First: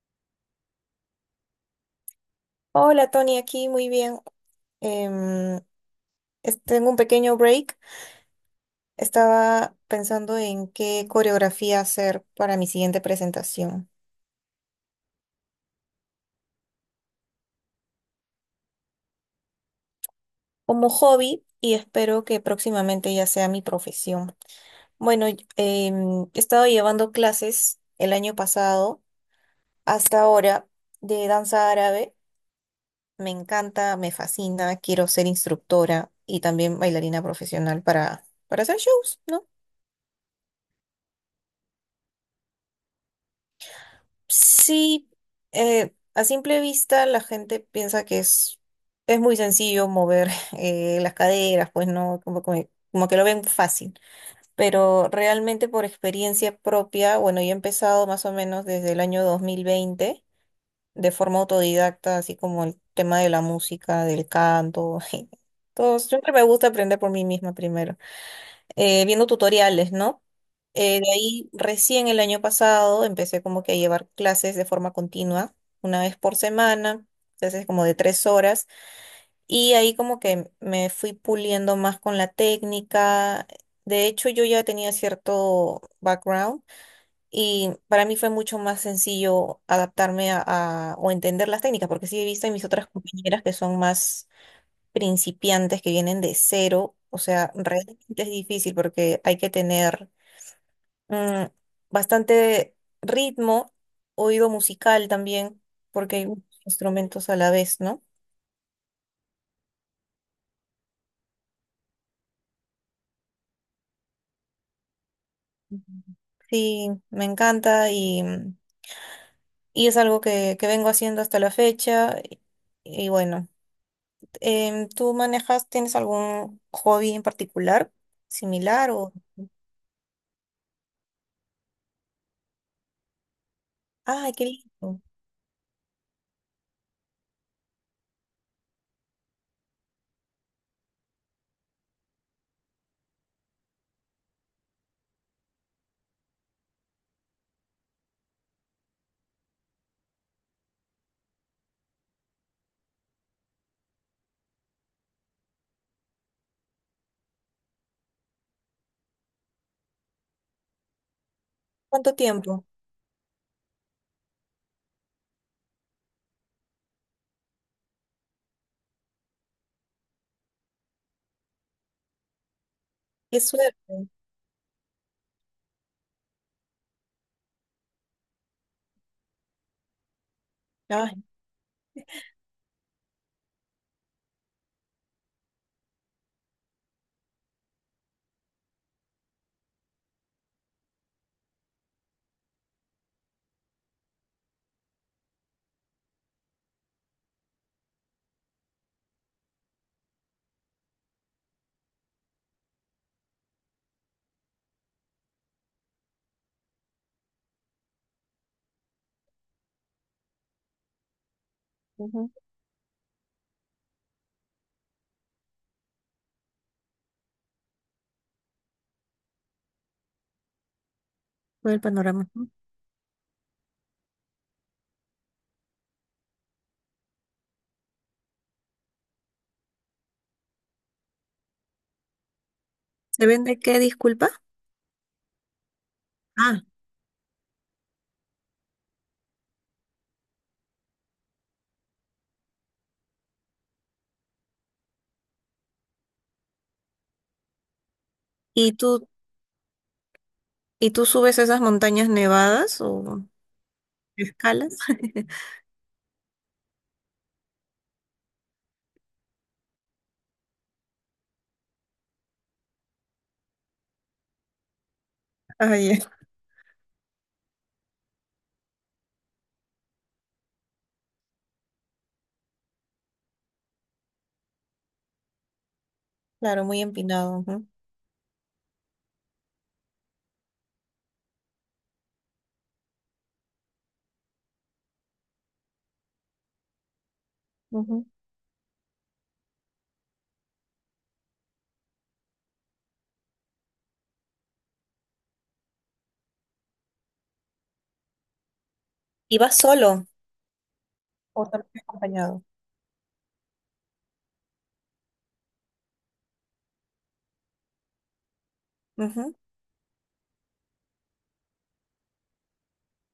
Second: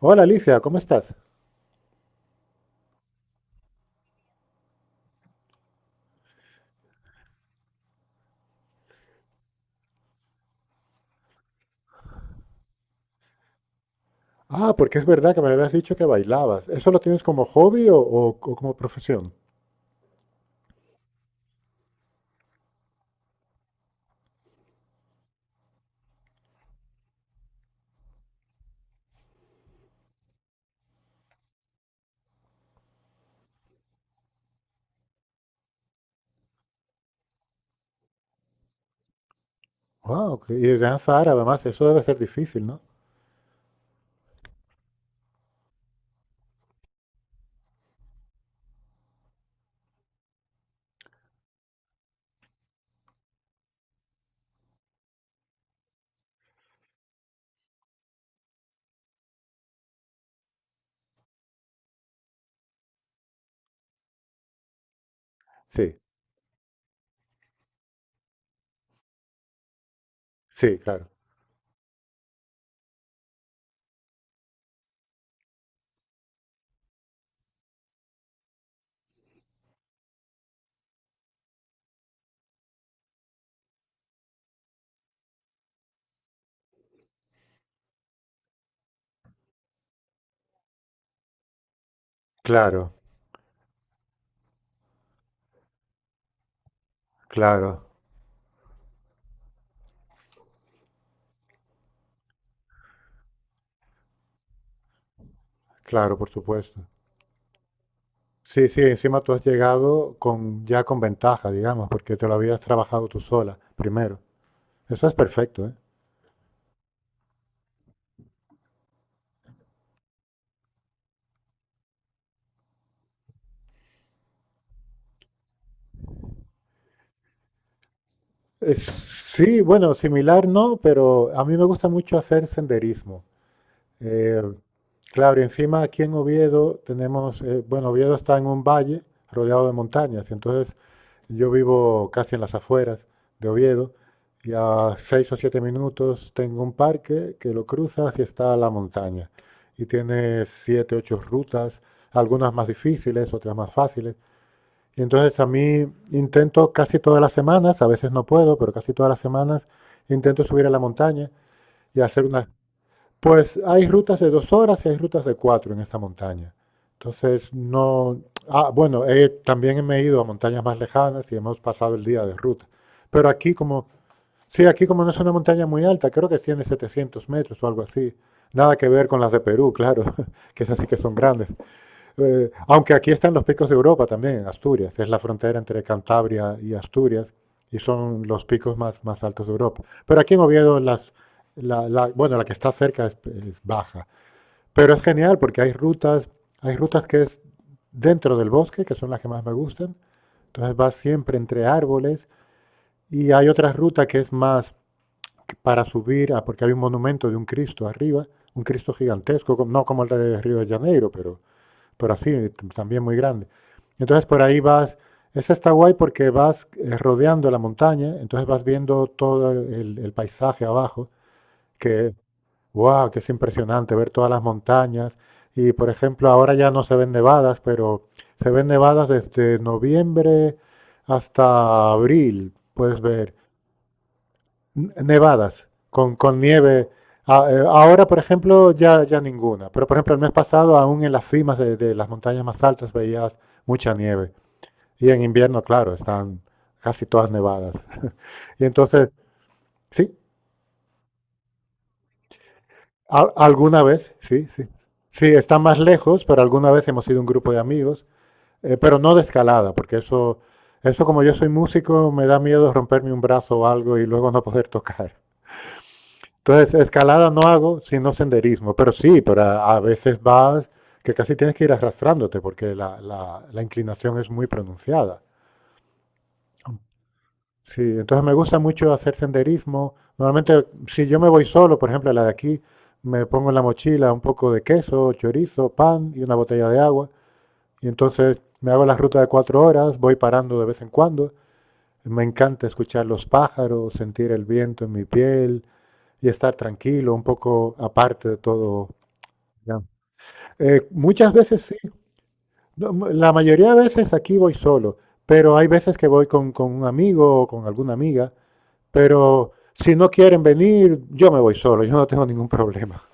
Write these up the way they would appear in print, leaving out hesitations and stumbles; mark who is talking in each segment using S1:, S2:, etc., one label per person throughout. S1: Hola Alicia, ¿cómo estás?
S2: Hola Tony, aquí muy bien. Em, tengo un pequeño break. Estaba pensando en qué coreografía hacer para mi siguiente presentación
S1: Ah, porque es verdad que me habías dicho que bailabas. ¿Eso lo tienes como hobby o como profesión?
S2: como hobby y espero que próximamente ya sea mi profesión. Bueno, he estado llevando clases el año pasado hasta ahora de danza árabe. Me encanta, me fascina, quiero ser instructora y también bailarina profesional para hacer shows, ¿no?
S1: Wow, y de danza árabe además, eso debe ser difícil, ¿no?
S2: Sí, a simple vista la gente piensa que es muy sencillo mover las caderas, pues no, como que lo ven fácil, pero realmente por experiencia propia, bueno, yo he empezado más o menos desde el año 2020 de forma autodidacta, así como el tema de la música, del canto.
S1: Sí,
S2: Todos siempre me gusta aprender por mí misma primero, viendo tutoriales, ¿no?
S1: sí, claro.
S2: De ahí recién el año pasado empecé como que a llevar clases de forma continua, una vez por semana, clases como de 3 horas, y ahí como que me fui puliendo más con la técnica. De hecho, yo ya tenía cierto background y para mí fue mucho más sencillo adaptarme o entender las técnicas, porque sí he visto en mis
S1: Claro,
S2: otras compañeras que son más principiantes que vienen de cero, o sea,
S1: claro,
S2: realmente es difícil porque hay que tener mm, bastante ritmo, oído musical también, porque
S1: claro,
S2: hay
S1: por
S2: muchos
S1: supuesto.
S2: instrumentos a la vez, ¿no?
S1: Sí, sí, encima tú has llegado ya con ventaja, digamos, porque te lo habías trabajado tú sola primero. Eso es perfecto, ¿eh?
S2: Ujú. Sí, me encanta y es algo que vengo haciendo hasta la fecha. Y bueno, ¿tú manejas, tienes algún hobby en particular similar o...
S1: Sí, bueno, similar no, pero a mí me gusta mucho hacer senderismo.
S2: ¡Ay,
S1: Eh,
S2: qué lindo!
S1: claro, y encima aquí en Oviedo tenemos, bueno, Oviedo está en un valle rodeado de montañas, y entonces yo vivo casi en las afueras de Oviedo y a seis o siete minutos tengo un parque que lo cruzas y está la montaña. Y tiene siete, ocho rutas, algunas más difíciles, otras más fáciles. Y entonces a mí intento casi todas las semanas, a veces no puedo, pero casi todas las semanas intento subir a la montaña y
S2: ¿Cuánto
S1: hacer unas
S2: tiempo?
S1: pues hay rutas de dos horas y hay rutas de cuatro en esta montaña. Entonces, no. Ah, bueno, también me he ido a montañas más lejanas y hemos pasado el día de ruta. Pero
S2: ¡Qué
S1: aquí,
S2: suerte!
S1: como. Sí, aquí, como no es una montaña muy alta, creo que tiene 700 metros o algo así. Nada que ver con las de Perú, claro, que esas sí que
S2: Ay,
S1: son grandes. Aunque aquí están los picos de Europa también, Asturias, es la frontera entre Cantabria y Asturias, y son los picos más altos de Europa. Pero aquí en Oviedo, bueno, la que está cerca es baja. Pero es genial porque hay rutas que es dentro del bosque, que son las que más me gustan. Entonces vas siempre entre árboles y hay otra ruta que es más para subir, porque hay un monumento de un Cristo arriba, un Cristo gigantesco, no como el de Río de Janeiro, pero
S2: ujú.
S1: así, también muy grande. Entonces por ahí vas, esa está guay porque vas rodeando la montaña, entonces vas viendo todo el paisaje abajo,
S2: Todo el
S1: que,
S2: panorama.
S1: wow, que es impresionante ver todas las montañas. Y por ejemplo, ahora ya no se ven nevadas, pero se ven nevadas desde noviembre hasta abril, puedes
S2: ¿Se
S1: ver.
S2: vende qué, disculpa?
S1: Nevadas, con
S2: Ah,
S1: nieve. Ahora, por ejemplo, ya ninguna. Pero, por ejemplo, el mes pasado, aún en las cimas de las montañas más altas, veías mucha nieve. Y en invierno, claro, están casi todas nevadas. Y
S2: ¿y tú,
S1: entonces, sí,
S2: y tú subes esas montañas nevadas o
S1: alguna vez, sí, sí.
S2: escalas?
S1: Sí, están más lejos, pero alguna vez hemos ido un grupo de amigos, pero no de escalada, porque eso, como yo soy músico, me da miedo romperme un brazo o algo y luego no poder tocar.
S2: Ah, ya.
S1: Entonces, escalada no hago, sino senderismo, pero sí, pero a veces vas que casi tienes que ir arrastrándote porque la inclinación es muy pronunciada.
S2: Claro, muy empinado. Ujú,
S1: Sí, entonces me gusta mucho hacer senderismo. Normalmente, si yo me voy solo, por ejemplo, a la de aquí, me pongo en la mochila un poco de queso, chorizo, pan y una botella de agua. Y
S2: ujú.
S1: entonces me hago la ruta de cuatro horas, voy parando de vez en cuando. Me encanta escuchar los pájaros, sentir el viento en mi piel y estar tranquilo, un poco aparte de todo,
S2: ¿Y vas
S1: ya.
S2: solo
S1: Muchas
S2: o
S1: veces
S2: también
S1: sí.
S2: acompañado?
S1: No, la mayoría de veces aquí voy solo, pero hay veces que voy con un amigo o con alguna amiga,
S2: Ujú.
S1: pero si no quieren venir, yo me voy solo, yo no tengo ningún problema.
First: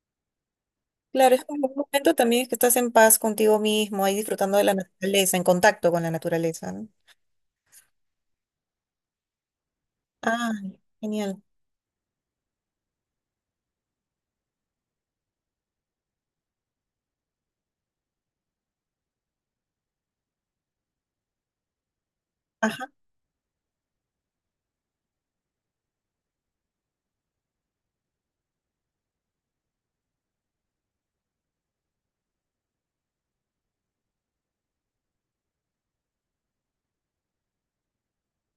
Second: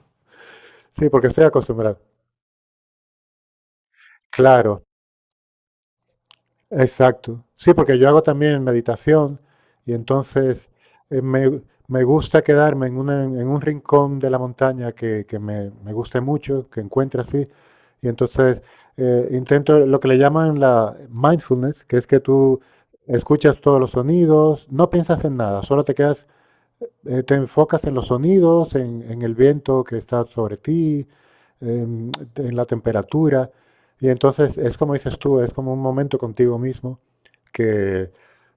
S1: Sí, porque
S2: Claro,
S1: estoy
S2: es como un
S1: acostumbrado.
S2: momento también que estás en paz contigo mismo, ahí disfrutando de la
S1: Claro,
S2: naturaleza, en contacto con la naturaleza, ¿no?
S1: exacto. Sí, porque yo hago también meditación y
S2: Ah,
S1: entonces eh,
S2: genial.
S1: me, me gusta quedarme en un rincón de la montaña que me guste mucho, que encuentre así. Y entonces intento lo que le llaman la mindfulness, que es que tú
S2: Ajá.
S1: escuchas todos los sonidos, no piensas en nada, solo te quedas, te enfocas en los sonidos, en el viento que está sobre ti, en la temperatura. Y entonces es como dices tú, es como un momento contigo mismo que,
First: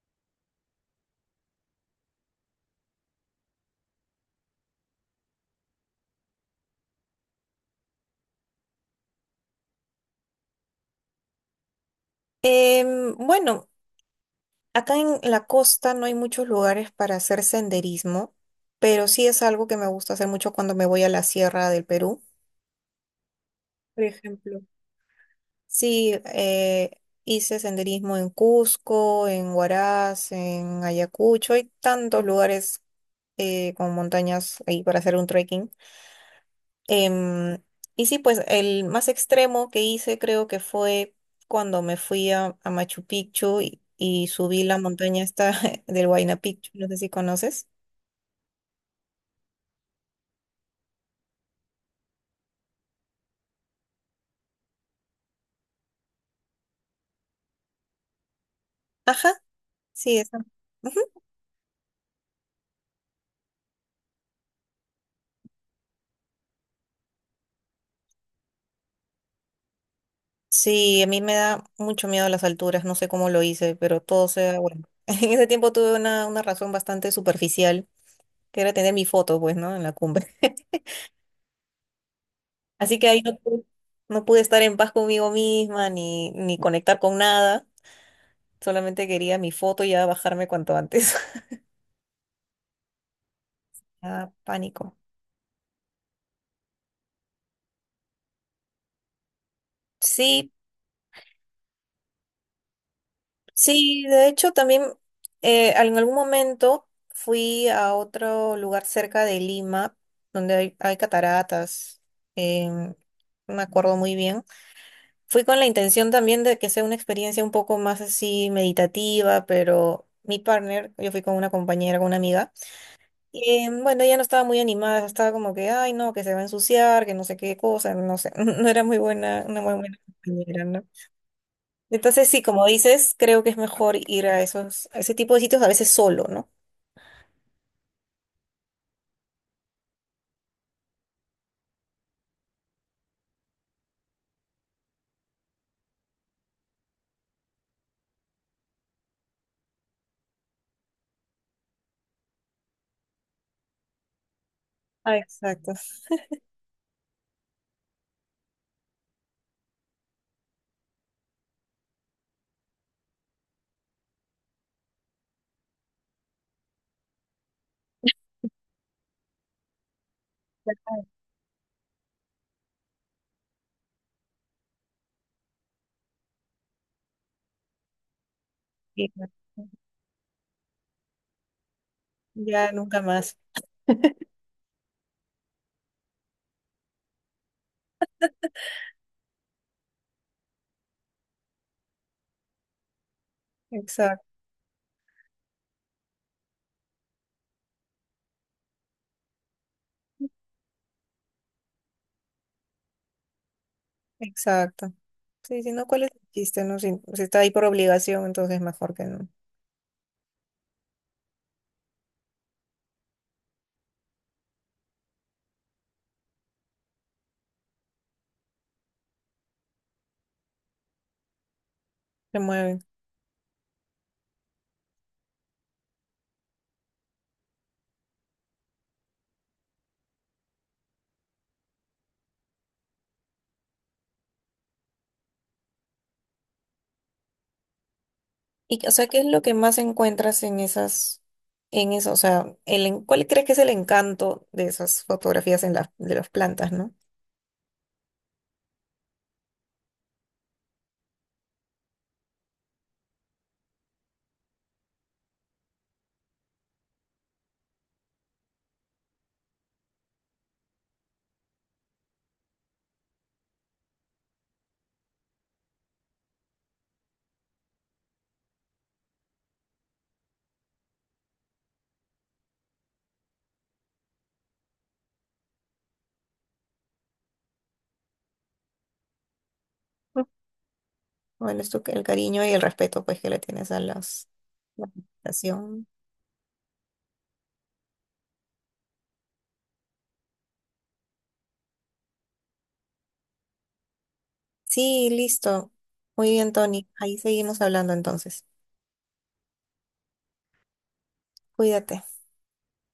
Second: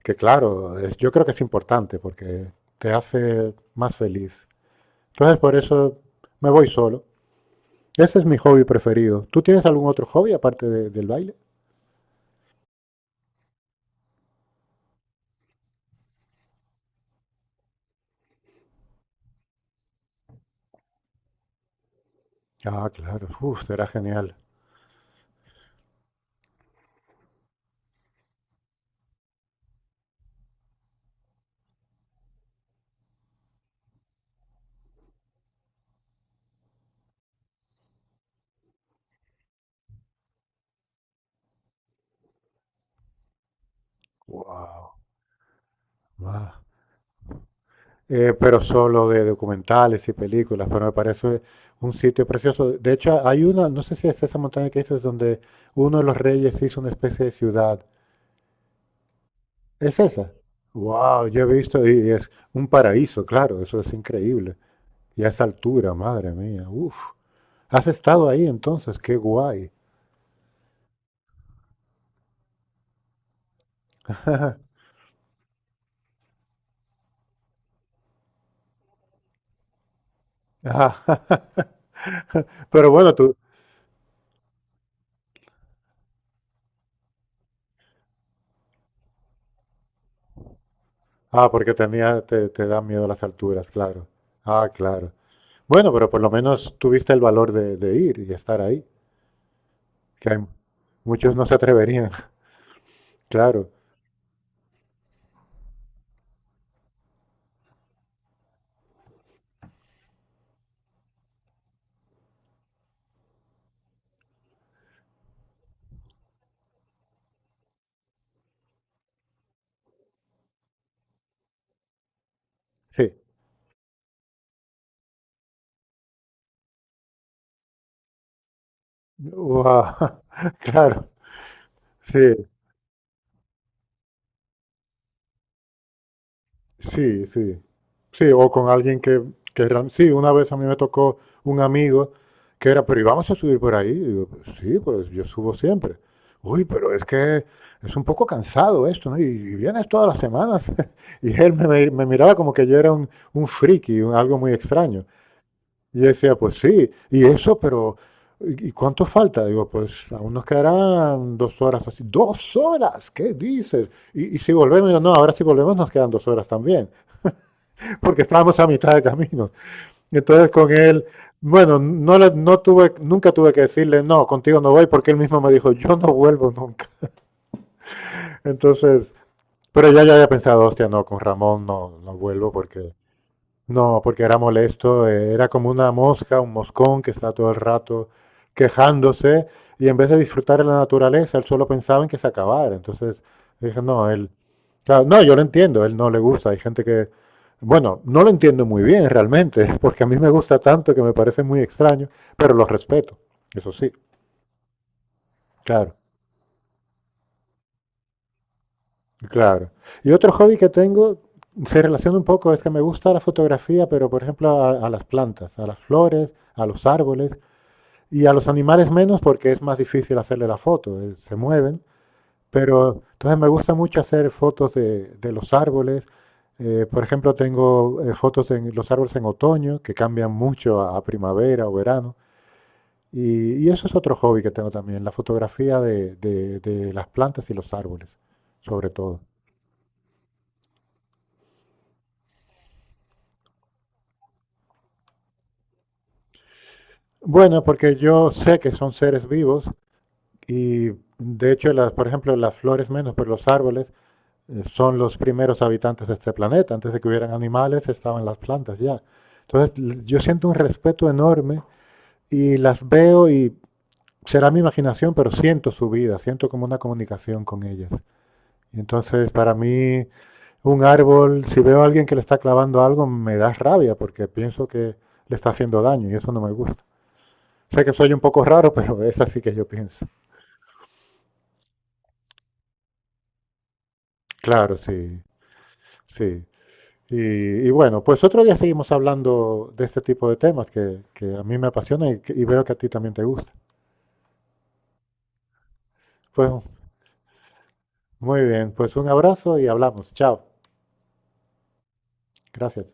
S1: que claro, yo creo que es importante porque te hace más feliz. Entonces por eso me voy solo. Ese es mi hobby preferido. ¿Tú tienes algún otro hobby aparte del baile?
S2: Bueno, acá en la costa no hay muchos lugares para hacer senderismo, pero sí es algo que me gusta hacer mucho cuando me voy a la sierra del Perú,
S1: Ah, claro. Uf, será
S2: por
S1: genial.
S2: ejemplo. Sí, hice senderismo en Cusco, en Huaraz, en Ayacucho. Hay tantos lugares, con montañas ahí para hacer un trekking. Em, y sí, pues el más extremo que hice creo que fue cuando me fui a Machu Picchu y subí la montaña esta del Huayna
S1: Wow.
S2: Picchu. No sé si conoces.
S1: Pero solo de documentales y películas, pero me parece un sitio precioso. De hecho, hay una, no sé si es esa montaña que dices, donde uno de los reyes hizo una especie de ciudad.
S2: Ajá,
S1: ¿Es
S2: sí,
S1: esa?
S2: esa.
S1: Wow, yo he visto y es un paraíso, claro, eso es increíble. Y a esa altura, madre mía, uff. Has estado ahí entonces, qué guay.
S2: Sí, a mí me da mucho miedo las alturas, no sé cómo lo hice, pero todo se bueno. En ese tiempo tuve una razón bastante superficial, que era tener mi foto, pues, ¿no? En la cumbre.
S1: Ah, pero
S2: Así que
S1: bueno.
S2: ahí no pude estar en paz conmigo misma ni conectar con nada, solamente quería mi foto y ya bajarme cuanto antes.
S1: Ah, porque te da miedo las alturas, claro.
S2: Ah,
S1: Ah,
S2: pánico.
S1: claro. Bueno, pero por lo menos tuviste el valor de ir y estar ahí, que hay
S2: Sí,
S1: muchos no se atreverían, claro.
S2: sí, de hecho también, en algún momento fui a otro lugar cerca de Lima, donde hay cataratas. em, no me acuerdo muy bien. Fui con la intención también de que sea una experiencia un poco más así meditativa, pero mi partner, yo fui con una compañera, con una amiga,
S1: Sí.
S2: y bueno, ella no estaba muy animada, estaba como que, ay no, que se va a ensuciar, que no sé qué cosa, no sé, no era muy buena, una muy buena
S1: Guau,
S2: compañera, ¿no?
S1: claro,
S2: Entonces,
S1: sí.
S2: sí, como dices, creo que es mejor ir a esos, a ese tipo de sitios a veces solo, ¿no?
S1: Sí, sí. Sí, o con alguien sí, una vez a mí me tocó un amigo que era, pero ¿y vamos a subir por ahí? Y digo, "Pues sí, pues yo subo siempre. Uy, pero es que es un poco cansado esto, ¿no? Y vienes todas las semanas." Y él me miraba como que yo era un friki, algo muy extraño.
S2: Ah, exacto.
S1: Y yo decía, pues sí, y eso, pero ¿y cuánto falta? Digo, pues aún nos quedarán dos horas así. ¿Dos horas? ¿Qué dices? Y si volvemos, no, ahora si volvemos nos quedan dos horas también porque estábamos a mitad de camino. Entonces con él,
S2: Ya
S1: bueno, no, nunca tuve que decirle, no, contigo no voy, porque él mismo me dijo, yo no vuelvo nunca. Entonces,
S2: no
S1: pero ya había pensado, hostia, no, con Ramón no, no vuelvo
S2: Ya
S1: porque
S2: nunca más.
S1: no, porque era molesto, era como una mosca, un moscón que está todo el rato quejándose y en vez de disfrutar de la naturaleza, él solo pensaba en que se acabara. Entonces dije, no,
S2: Exacto,
S1: él, claro, no, yo lo entiendo, él no le gusta, hay gente que, bueno, no lo entiendo muy bien realmente, porque a mí me gusta tanto que me parece muy extraño, pero lo respeto, eso sí,
S2: exacto. Sí, si no,
S1: claro,
S2: ¿cuál es el chiste? No, si está ahí por obligación, entonces mejor que no
S1: claro. Y otro hobby que tengo se relaciona un poco, es que me gusta la fotografía, pero por ejemplo a las plantas, a las flores, a los árboles. Y a los animales menos porque es más difícil hacerle la foto, se mueven.
S2: se mueven.
S1: Pero entonces me gusta mucho hacer fotos de los árboles. Por ejemplo, tengo fotos de los árboles en otoño, que cambian mucho a primavera o verano. Y eso es otro hobby que tengo también, la fotografía de las plantas y los árboles,
S2: Y,
S1: sobre
S2: o sea,
S1: todo.
S2: ¿qué es lo que más encuentras en esas, en eso? O sea, ¿cuál crees que es el encanto de esas fotografías en las de las plantas, ¿no?
S1: Bueno, porque yo sé que son seres vivos y de hecho, por ejemplo, las flores menos, pero los árboles son los primeros habitantes de este planeta. Antes de que hubieran animales estaban las plantas ya. Entonces yo siento un respeto enorme y las veo y será mi imaginación, pero siento su vida, siento como una comunicación con ellas. Y entonces para mí un árbol, si veo a alguien que le está clavando algo, me da rabia porque pienso que le está haciendo daño y eso no me gusta. Sé que soy un poco raro, pero es así que yo pienso.
S2: Mm. Bueno, el cariño y el respeto, pues, que le tienes a las,
S1: Claro,
S2: la
S1: sí,
S2: plantación.
S1: sí. Y, y bueno, pues otro día seguimos hablando de este tipo de temas que a mí me apasiona y veo que a ti también te gusta.
S2: Sí, listo. Muy
S1: Pues
S2: bien, Tony. Ahí seguimos hablando entonces.
S1: muy bien, pues un abrazo y hablamos. Chao.
S2: Cuídate.
S1: Gracias.